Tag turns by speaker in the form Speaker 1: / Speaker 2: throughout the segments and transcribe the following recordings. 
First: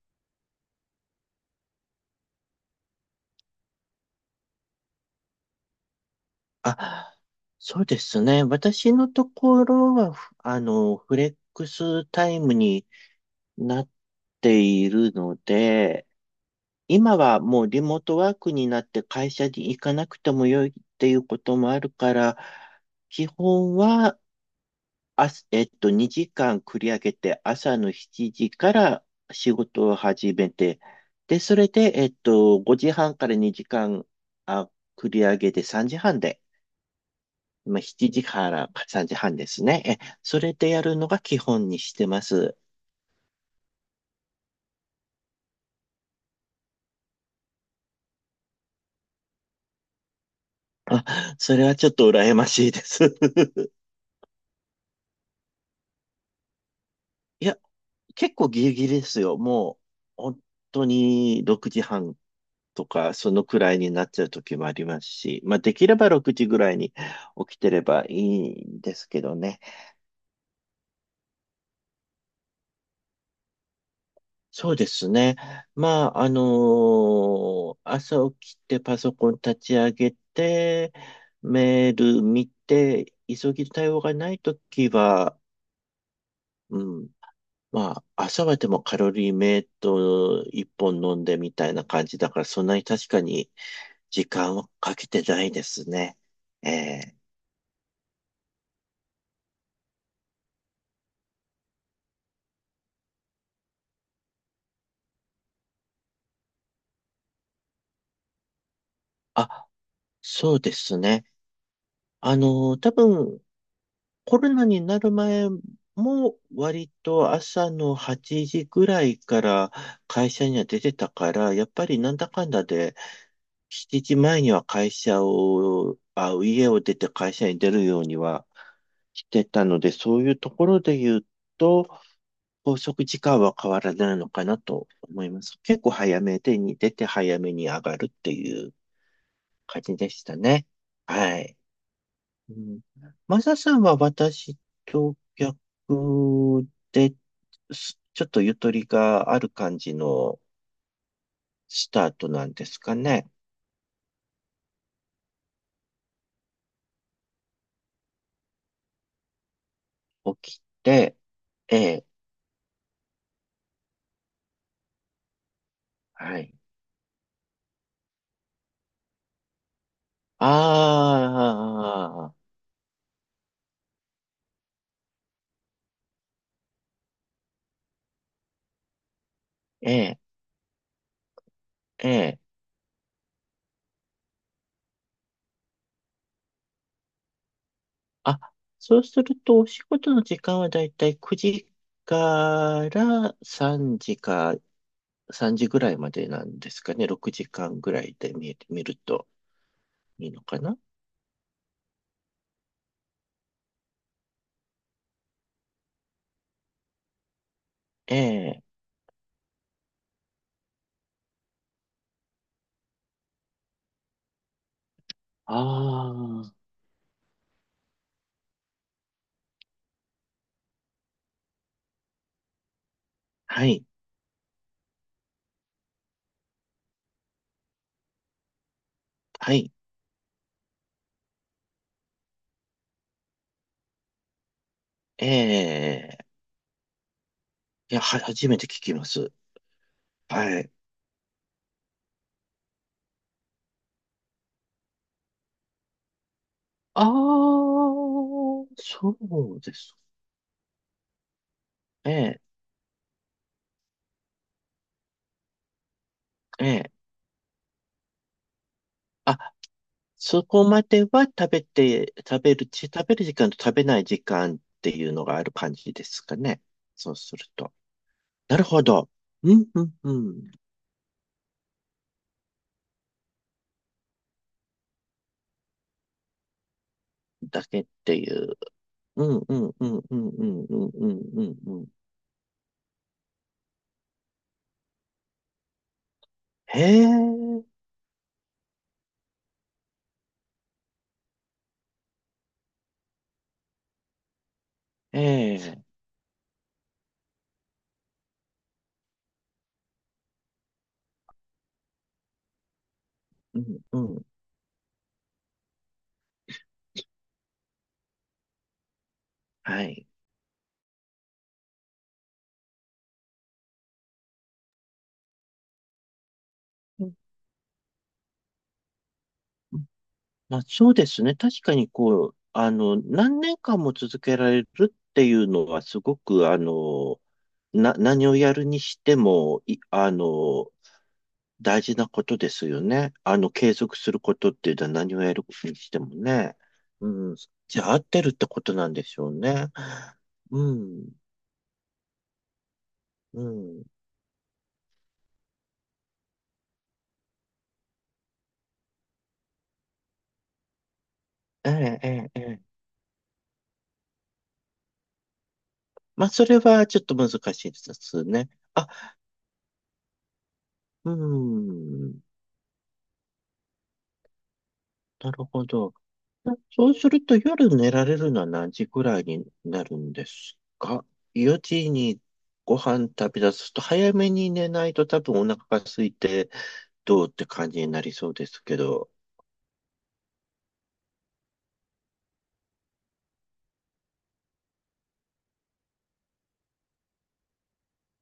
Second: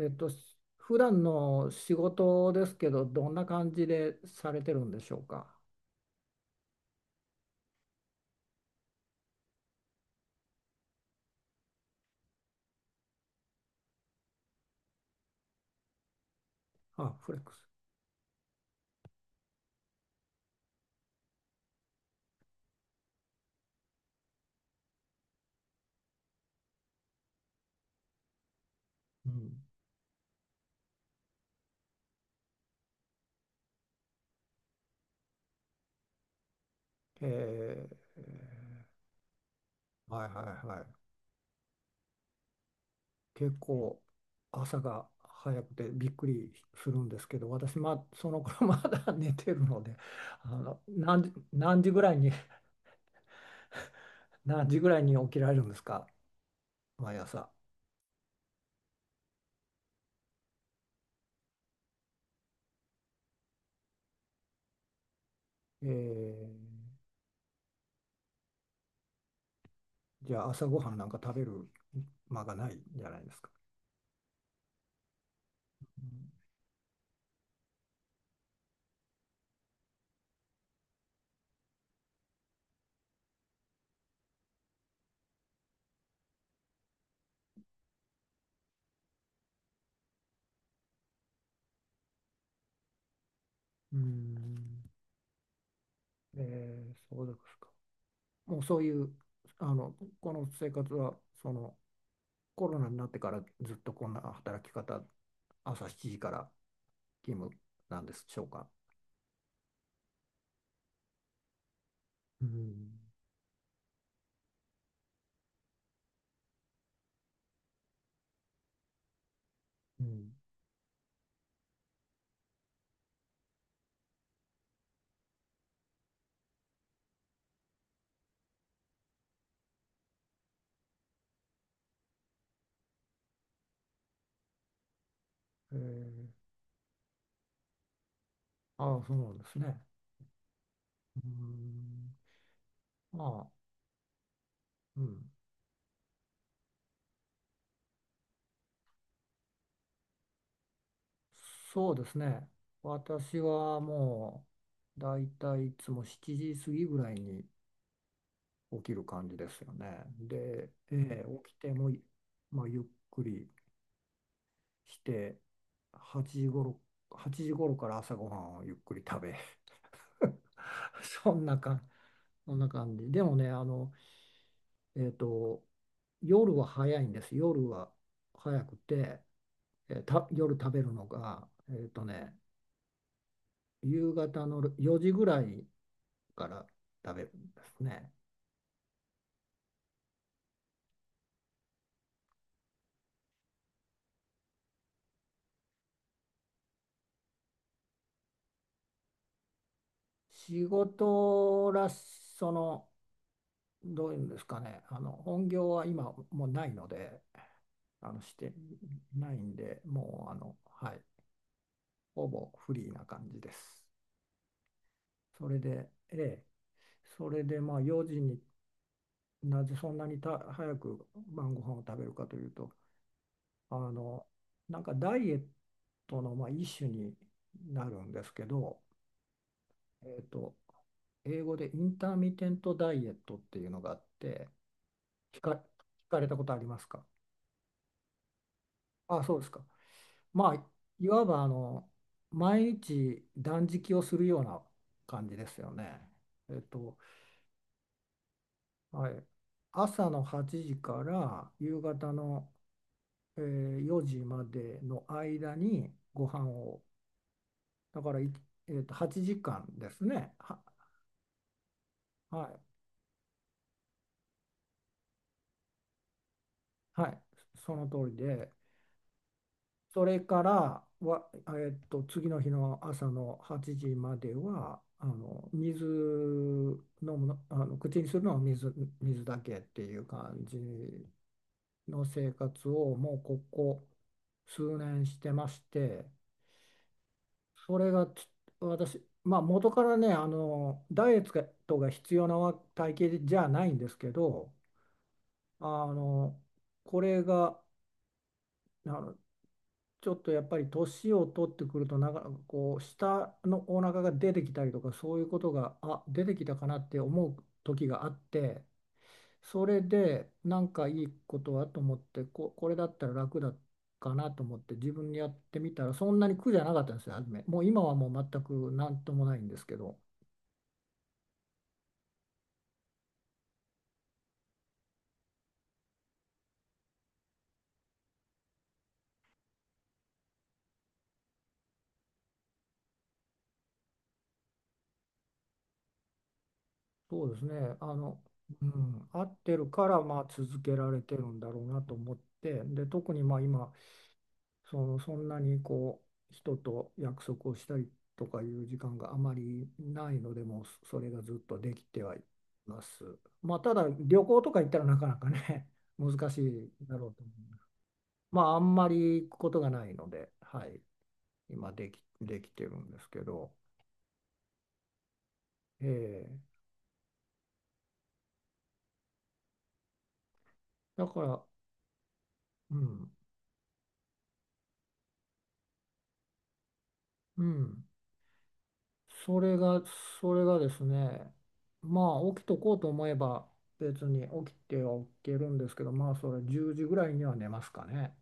Speaker 1: 普段の仕事ですけど、どんな感じでされてるんでしょうか。
Speaker 2: あ、そうですね。私のところは、ふあの、フレックスタイムになっているので、
Speaker 1: あ、
Speaker 2: 今
Speaker 1: フレッ
Speaker 2: は
Speaker 1: ク
Speaker 2: もう
Speaker 1: ス。
Speaker 2: リモートワークになって会社に行かなくてもよいっていうこともあるから、基本は、あす、えっと、2時間繰り上げて朝の7時から
Speaker 1: う
Speaker 2: 仕
Speaker 1: ん。
Speaker 2: 事を始めて、で、それで、5時半から2時間、あ、繰り上げて3時半で、
Speaker 1: え
Speaker 2: まあ、7時から
Speaker 1: ー、
Speaker 2: 3時半ですね。
Speaker 1: はい
Speaker 2: そ
Speaker 1: は
Speaker 2: れ
Speaker 1: い
Speaker 2: で
Speaker 1: は
Speaker 2: やるの
Speaker 1: い。
Speaker 2: が基本にしてます。
Speaker 1: 結構朝が早くてびっくりするんですけど、私、まあ、その頃 まだ寝てるので、あの、何時、
Speaker 2: あ、それは
Speaker 1: 何
Speaker 2: ちょ
Speaker 1: 時
Speaker 2: っ
Speaker 1: ぐ
Speaker 2: と
Speaker 1: らいに、
Speaker 2: 羨ましいです。
Speaker 1: 何時ぐらいに起きられるんですか、毎
Speaker 2: い
Speaker 1: 朝。
Speaker 2: や、結構ギリギリですよ。もう、本当に6時半とか、そのくらいになっちゃう時もありますし、まあ、で
Speaker 1: え
Speaker 2: きれば6時ぐらいに
Speaker 1: ー、
Speaker 2: 起きてればいいんですけどね。
Speaker 1: じゃあ朝ごはんなんか食べる間がないんじゃないですか。
Speaker 2: そうですね。まあ、朝起きてパソコン立ち上げて、メール見て、急ぎ対応がないときは、うん、まあ、朝はでもカロリーメイト一本飲んでみたいな感じだから、そんなに確かに
Speaker 1: うん。う
Speaker 2: 時間を
Speaker 1: ん。
Speaker 2: かけてないですね。ええ。
Speaker 1: そうですか。もうそういう、あの、この生活は、コロナになってからずっとこんな働き方、朝7時から勤務なんでしょうか。
Speaker 2: あ、そうですね。
Speaker 1: う
Speaker 2: 多
Speaker 1: ん、
Speaker 2: 分、コロナになる前も割と朝の8時ぐらいから
Speaker 1: う
Speaker 2: 会
Speaker 1: ん、
Speaker 2: 社には出てたから、やっぱりなんだかんだで7時前には会社を、家を出て会社に出るようにはしてたので、そういうところで言うと、拘束時間は変わらないのかなと思います。
Speaker 1: え
Speaker 2: 結構早
Speaker 1: ー、
Speaker 2: めでに出て早めに上がるっていう
Speaker 1: ああ、そうなんですね。
Speaker 2: 感じでしたね。
Speaker 1: う
Speaker 2: はい。
Speaker 1: ん、
Speaker 2: うん。マ
Speaker 1: まあ、
Speaker 2: サさんは私
Speaker 1: う
Speaker 2: と
Speaker 1: ん、
Speaker 2: 逆で、ちょっとゆとりがある感じの
Speaker 1: そ
Speaker 2: ス
Speaker 1: うで
Speaker 2: ター
Speaker 1: す
Speaker 2: トな
Speaker 1: ね。
Speaker 2: んですかね。
Speaker 1: 私はもう、だいたいいつも7時過ぎぐらいに起きる感じですよね。
Speaker 2: 起き
Speaker 1: で、
Speaker 2: て、
Speaker 1: 起きて
Speaker 2: え
Speaker 1: も、
Speaker 2: え、
Speaker 1: まあ、ゆっくりして、8
Speaker 2: は
Speaker 1: 時
Speaker 2: い。
Speaker 1: 頃、8時頃から朝ごはんをゆっくり食べ、
Speaker 2: あ
Speaker 1: そんな感じ、
Speaker 2: あ、
Speaker 1: そんな感じ。でもね、えっと、夜は早いんです。夜は早くて、
Speaker 2: え
Speaker 1: えー
Speaker 2: え、
Speaker 1: た、夜食べるのが、
Speaker 2: ええ。
Speaker 1: 夕方の4時ぐらいから食べるんですね。
Speaker 2: あ、そうするとお仕事の時間はだいたい9時から3時か3時ぐらいまでなんですかね。6時間ぐらいで見えてみるといいのか
Speaker 1: 仕
Speaker 2: な。
Speaker 1: 事らし、その、どういうんですかね、本業は今もうないので、
Speaker 2: え
Speaker 1: して
Speaker 2: え。
Speaker 1: ないんで、もうはい、ほぼフリーな感じです。それで、
Speaker 2: あ
Speaker 1: ええ、
Speaker 2: あ。
Speaker 1: それでまあ4時になぜそんなに早く晩ご飯を食べるかというと、
Speaker 2: は
Speaker 1: あ
Speaker 2: い。
Speaker 1: の、なんかダイエットのまあ一種になるんですけど、
Speaker 2: はい。
Speaker 1: えっと、英語でインターミテントダイエットっていうのがあって、聞か
Speaker 2: え
Speaker 1: れ
Speaker 2: え。
Speaker 1: たことありますか？
Speaker 2: いや、初めて聞きま
Speaker 1: あ、
Speaker 2: す。
Speaker 1: そうですか。ま
Speaker 2: は
Speaker 1: あ、
Speaker 2: い。
Speaker 1: いわば毎日断食をするような感じですよね。えっと、
Speaker 2: ああ、
Speaker 1: は
Speaker 2: そ
Speaker 1: い、
Speaker 2: うです。
Speaker 1: 朝の8時から夕
Speaker 2: え
Speaker 1: 方
Speaker 2: え、
Speaker 1: の、4時までの間にご飯を、
Speaker 2: ええ、
Speaker 1: だからい、えーと、8
Speaker 2: あ、
Speaker 1: 時間ですね。
Speaker 2: そこまでは食べて、
Speaker 1: は
Speaker 2: 食べ
Speaker 1: い、
Speaker 2: る、食べる時間と食べない時間っていうのがある感じですかね。
Speaker 1: は
Speaker 2: そう
Speaker 1: い、
Speaker 2: すると。
Speaker 1: その通りで、
Speaker 2: なるほど。うん、うん、
Speaker 1: そ
Speaker 2: う
Speaker 1: れか
Speaker 2: ん。
Speaker 1: らは、次の日の朝の8時までは、あの水飲むの、あ
Speaker 2: だ
Speaker 1: の
Speaker 2: けっ
Speaker 1: 口にす
Speaker 2: て
Speaker 1: る
Speaker 2: い
Speaker 1: のは
Speaker 2: う。う
Speaker 1: 水だ
Speaker 2: ん、う
Speaker 1: けっ
Speaker 2: ん、
Speaker 1: て
Speaker 2: う
Speaker 1: い
Speaker 2: ん、
Speaker 1: う
Speaker 2: うん、
Speaker 1: 感
Speaker 2: う
Speaker 1: じ
Speaker 2: ん、うん、うん、うん。うん。
Speaker 1: の生活をもうここ数年してまして。
Speaker 2: へえ、
Speaker 1: それがち私、まあ、元からねダイエットが必要な体型じゃないんですけど、
Speaker 2: ええ、
Speaker 1: あのこれがあのちょっとやっぱり年を取ってくると、なんかこう下
Speaker 2: う
Speaker 1: の
Speaker 2: ん、
Speaker 1: お
Speaker 2: う
Speaker 1: 腹が
Speaker 2: ん。
Speaker 1: 出てきたりとかそういうことが出てきたかなって思う時があって、それ
Speaker 2: はい。
Speaker 1: でなんかいいことはと思ってこれだったら楽だかなと思って自分でやってみたら、そんなに苦じゃなかったんですよ、初め。もう今はもう全く何ともないんですけど。
Speaker 2: まあ、そうですね。確かに、こう、あの、何年間も続けられるっていうのは、すごく、あの、何をやるにしても、あの、大事なことですよね。あの、継続することっていうのは何をやるにしてもね。
Speaker 1: そう
Speaker 2: うん。
Speaker 1: ですね。
Speaker 2: じ
Speaker 1: あ
Speaker 2: ゃあ、合って
Speaker 1: の、
Speaker 2: るってこ
Speaker 1: う
Speaker 2: となんで
Speaker 1: ん、
Speaker 2: し
Speaker 1: 合
Speaker 2: ょう
Speaker 1: って
Speaker 2: ね。
Speaker 1: るからまあ続
Speaker 2: う
Speaker 1: けられ
Speaker 2: ん。
Speaker 1: てるんだろうなと思って、で、特にまあ
Speaker 2: う
Speaker 1: 今、
Speaker 2: ん。
Speaker 1: そんなに人と約束をしたりとかいう時間があまりないので、もうそれがずっと
Speaker 2: え
Speaker 1: でき
Speaker 2: え、
Speaker 1: て
Speaker 2: え
Speaker 1: はい
Speaker 2: え、ええ。
Speaker 1: ます。まあ、ただ旅行とか行ったらなかなかね、難
Speaker 2: まあ、
Speaker 1: し
Speaker 2: それ
Speaker 1: い
Speaker 2: は
Speaker 1: だ
Speaker 2: ちょっ
Speaker 1: ろう
Speaker 2: と
Speaker 1: と
Speaker 2: 難
Speaker 1: 思いま
Speaker 2: し
Speaker 1: す。
Speaker 2: いです
Speaker 1: ま
Speaker 2: ね。
Speaker 1: あ、あんま
Speaker 2: あ、
Speaker 1: り行くことがないので、はい、
Speaker 2: う
Speaker 1: 今
Speaker 2: ん。
Speaker 1: できてるんですけど、
Speaker 2: なるほど。
Speaker 1: ええ。
Speaker 2: そうすると夜寝られるのは何時くらいになるんですか？
Speaker 1: だから、
Speaker 2: 4 時に
Speaker 1: う
Speaker 2: ご飯
Speaker 1: ん、
Speaker 2: 食べ出すと早めに寝ないと多分お腹が空いてどうっ
Speaker 1: う
Speaker 2: て感じ
Speaker 1: ん。
Speaker 2: になりそうですけど。
Speaker 1: それが、それがですね、まあ起きとこうと思えば別に起きては起きるんですけど、まあそれ10時ぐらいには寝ますかね。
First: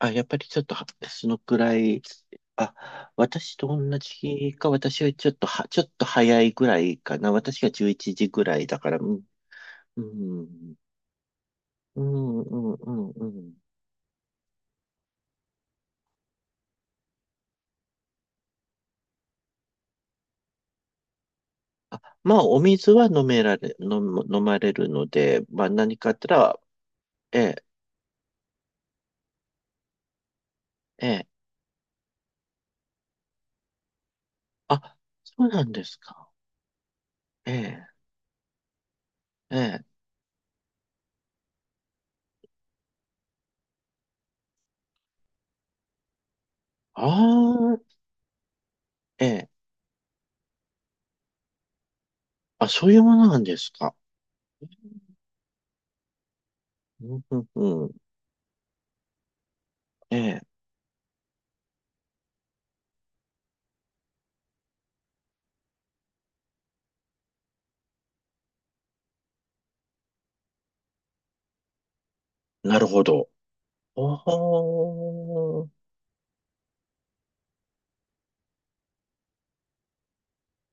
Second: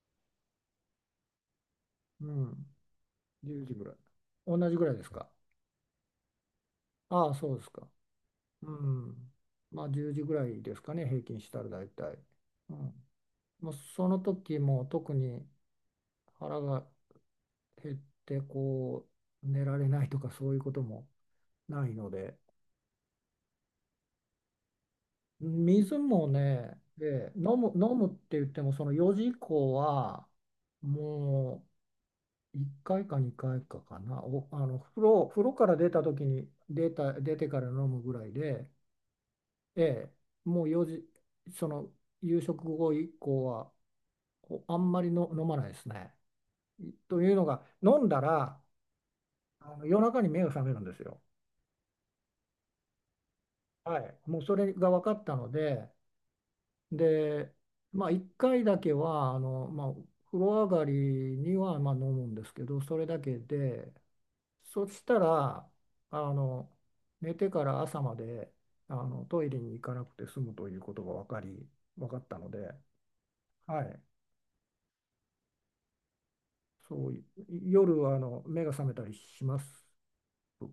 Speaker 2: あ、やっぱりちょっとはそのくらい、
Speaker 1: うん。
Speaker 2: 私
Speaker 1: 1
Speaker 2: と
Speaker 1: 時ぐらい。
Speaker 2: 同じ
Speaker 1: 同
Speaker 2: か、
Speaker 1: じぐらいで
Speaker 2: 私
Speaker 1: す
Speaker 2: はち
Speaker 1: か。
Speaker 2: ょっとは、ちょっと早いくらいか
Speaker 1: あ
Speaker 2: な。
Speaker 1: あ、そう
Speaker 2: 私
Speaker 1: です
Speaker 2: が
Speaker 1: か。
Speaker 2: 11時ぐらい
Speaker 1: う
Speaker 2: だから、うん、
Speaker 1: ん。まあ
Speaker 2: う
Speaker 1: 10時ぐらいで
Speaker 2: ん、
Speaker 1: すかね、平均したら大
Speaker 2: う
Speaker 1: 体。
Speaker 2: ん、う
Speaker 1: う
Speaker 2: ん、う
Speaker 1: ん。
Speaker 2: んうん。
Speaker 1: まあ、その時も特に腹が減ってこう寝られないとかそういうこともないの
Speaker 2: ま
Speaker 1: で、
Speaker 2: あ、お水は飲められ、飲む、飲まれるので、まあ、
Speaker 1: 水
Speaker 2: 何かあっ
Speaker 1: も
Speaker 2: たら、
Speaker 1: ね、
Speaker 2: ええ、
Speaker 1: 飲むって言っても、その4時以降は、
Speaker 2: ええ。
Speaker 1: もう1回か2回かいかかな。お、あの
Speaker 2: あ、そ
Speaker 1: 風
Speaker 2: う
Speaker 1: 呂
Speaker 2: な
Speaker 1: か
Speaker 2: ん
Speaker 1: ら
Speaker 2: で
Speaker 1: 出
Speaker 2: す
Speaker 1: た時
Speaker 2: か。
Speaker 1: に出て
Speaker 2: え
Speaker 1: から飲
Speaker 2: え、
Speaker 1: むぐらいで、
Speaker 2: え
Speaker 1: え
Speaker 2: え。
Speaker 1: え。もう4時、その夕食後以降は、あんまりの飲まないですね。
Speaker 2: あ
Speaker 1: というのが、
Speaker 2: あ、
Speaker 1: 飲んだら、
Speaker 2: ええ。
Speaker 1: 夜中に目が覚めるんですよ。
Speaker 2: あ、そういうものなんですか。
Speaker 1: はい、もうそ
Speaker 2: う
Speaker 1: れが分かったので、
Speaker 2: ん、うん、
Speaker 1: で、
Speaker 2: うん、
Speaker 1: まあ、1回だけはまあ、
Speaker 2: え
Speaker 1: 風
Speaker 2: え。
Speaker 1: 呂上がりにはまあ飲むんですけど、それだけで、そしたらあの寝てから朝までトイレに行かなくて済むということが分かったので、
Speaker 2: なるほど。
Speaker 1: はい。
Speaker 2: おー。
Speaker 1: そうい夜は目が覚めたりします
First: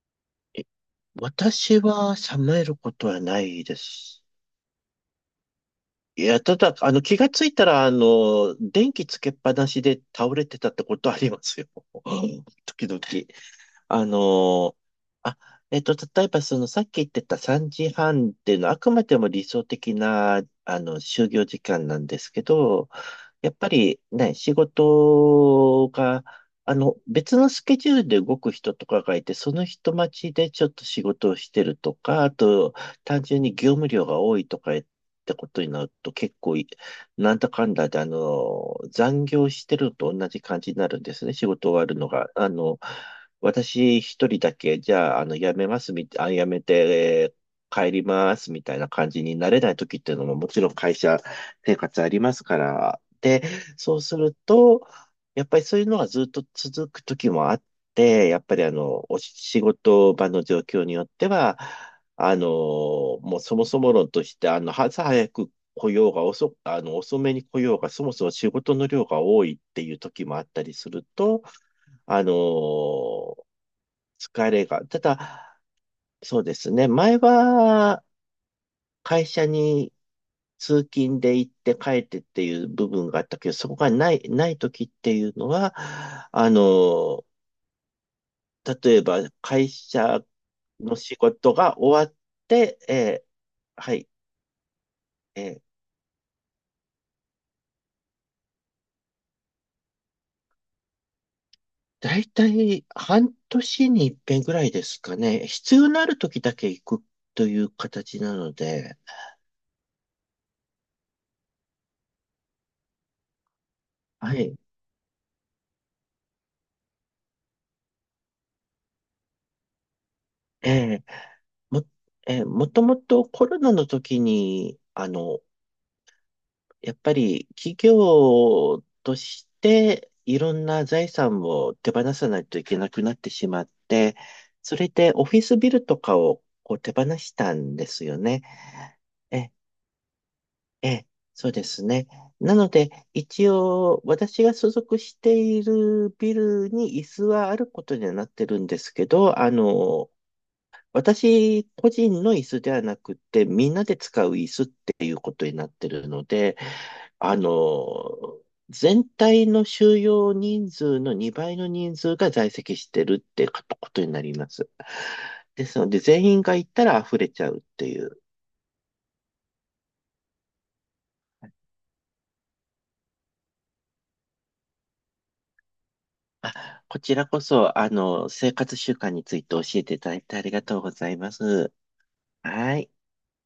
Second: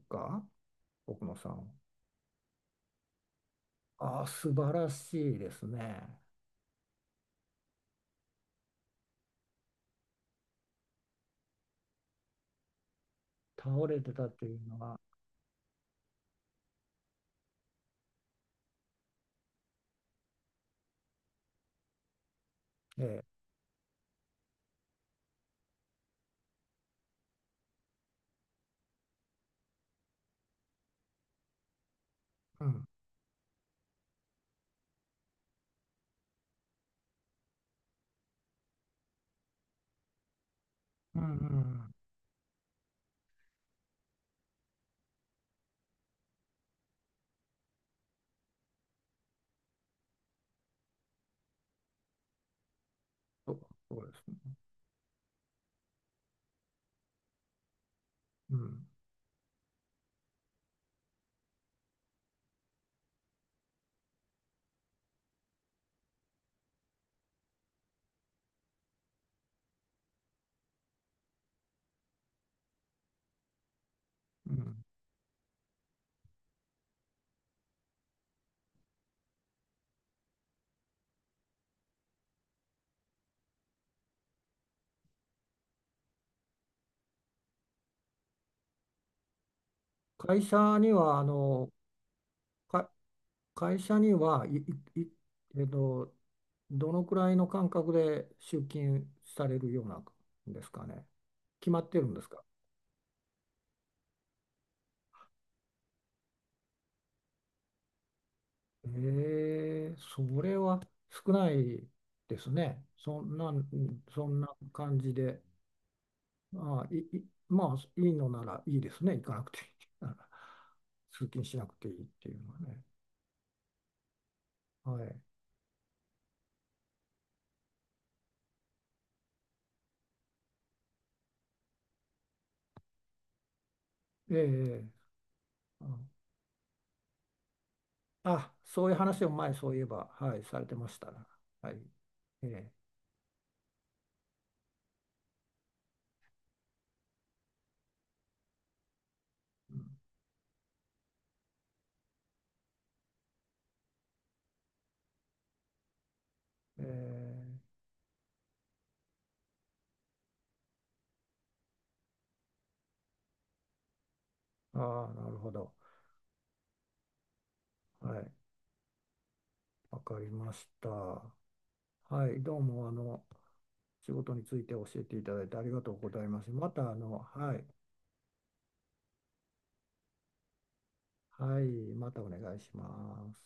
Speaker 1: か、
Speaker 2: え
Speaker 1: 奥野さん。
Speaker 2: 私は冷めることはないで
Speaker 1: あ
Speaker 2: す。
Speaker 1: あ、素晴らしいですね。
Speaker 2: いや、ただ、あの、気がついたら、あの、電気つけっぱなしで倒れてたってことありますよ。時々。
Speaker 1: 倒れ
Speaker 2: あ
Speaker 1: て
Speaker 2: の
Speaker 1: たっていう
Speaker 2: ー
Speaker 1: のは。
Speaker 2: あ、例えばそのさっき言ってた3時半っていうのはあくまでも理想的な、あの、就業時間なんですけど、
Speaker 1: ええ、
Speaker 2: やっぱりね、仕事が、あの、別のスケジュールで動く人とかがいて、その人待ちでちょっと仕事をしてるとか、あ
Speaker 1: う
Speaker 2: と、
Speaker 1: ん、
Speaker 2: 単純に業務量が多いとかってことになると結構い、なんだかんだで、あの、残業してるのと同じ感じになるんで
Speaker 1: うんう
Speaker 2: す
Speaker 1: んう
Speaker 2: ね、仕事終わ
Speaker 1: ん、
Speaker 2: るのが。あの、私一人だけ、じゃあ、あの、辞めて、帰りますみたいな感じになれない時っていうのももちろん会社生活ありますから。で、
Speaker 1: そう、
Speaker 2: そ
Speaker 1: そ
Speaker 2: う
Speaker 1: うで
Speaker 2: す
Speaker 1: すね。
Speaker 2: ると、やっぱりそういうのがずっと続く時もあって、やっ
Speaker 1: う
Speaker 2: ぱりあ
Speaker 1: ん、
Speaker 2: の、お仕事場の状況によっては、あの、もうそもそも論として、あの、朝早く来ようが遅く、あの、遅めに来ようが、そもそも仕事の量が多いっていう時もあったりすると、あのー疲
Speaker 1: う
Speaker 2: れ
Speaker 1: ん。
Speaker 2: が、ただ、そうですね、前は会社に通勤で行って帰ってっていう部分があったけど、そこがない時っていうのは、あのー例えば会社
Speaker 1: 会社に
Speaker 2: の仕
Speaker 1: は、あ
Speaker 2: 事
Speaker 1: の、
Speaker 2: が終わって、
Speaker 1: か、会
Speaker 2: は
Speaker 1: 社
Speaker 2: い、
Speaker 1: には、い、い、い
Speaker 2: え
Speaker 1: えっ
Speaker 2: ー
Speaker 1: と、どのくらいの間隔で出勤されるようなんですかね。決まってるん
Speaker 2: だ
Speaker 1: で
Speaker 2: い
Speaker 1: すか。
Speaker 2: たい半年に一遍ぐらいですかね。必要のある時だけ行くという形なので、
Speaker 1: えそれは少ないですね。そ
Speaker 2: は
Speaker 1: んな
Speaker 2: い。
Speaker 1: 感じで、ああ、まあ、いいのならいいですね。行かなくていい。
Speaker 2: え
Speaker 1: 通勤しなく
Speaker 2: も、
Speaker 1: ていいっていう
Speaker 2: えー
Speaker 1: のは
Speaker 2: もと
Speaker 1: ね。
Speaker 2: もとコロナの時に、
Speaker 1: は
Speaker 2: あ
Speaker 1: い。
Speaker 2: の、やっぱり企業としていろんな財産を手放さないといけなくなってしまって、そ
Speaker 1: え
Speaker 2: れでオフィスビ
Speaker 1: え、
Speaker 2: ルと
Speaker 1: あ
Speaker 2: かをこう手放したんですよね。
Speaker 1: あ、そういう話を
Speaker 2: え、
Speaker 1: 前、そういえば、はい、されてまし
Speaker 2: え、
Speaker 1: たな。
Speaker 2: そうで
Speaker 1: はい。
Speaker 2: すね。
Speaker 1: え
Speaker 2: なの
Speaker 1: え、
Speaker 2: で、一応、私が所属しているビルに椅子はあることにはなってるんですけど、あ
Speaker 1: うん、
Speaker 2: の、私個人の椅子ではなくて、みんなで使う椅子っていうことになってるので、
Speaker 1: え
Speaker 2: あ
Speaker 1: え、
Speaker 2: の、全体の収容人数の2倍の人数が在籍してるってことになります。
Speaker 1: ああ、なるほ
Speaker 2: で
Speaker 1: ど。
Speaker 2: すので、全員が行ったら溢れちゃうってい
Speaker 1: は
Speaker 2: う。
Speaker 1: い、わかりました。はい、どうも、仕事について教えていただいてありがとうございます。また、
Speaker 2: こちらこ
Speaker 1: はい、
Speaker 2: そ、あの、生活習慣について教えていただいてありがとうございま
Speaker 1: はい、
Speaker 2: す。
Speaker 1: またお願いし
Speaker 2: はい。
Speaker 1: ます。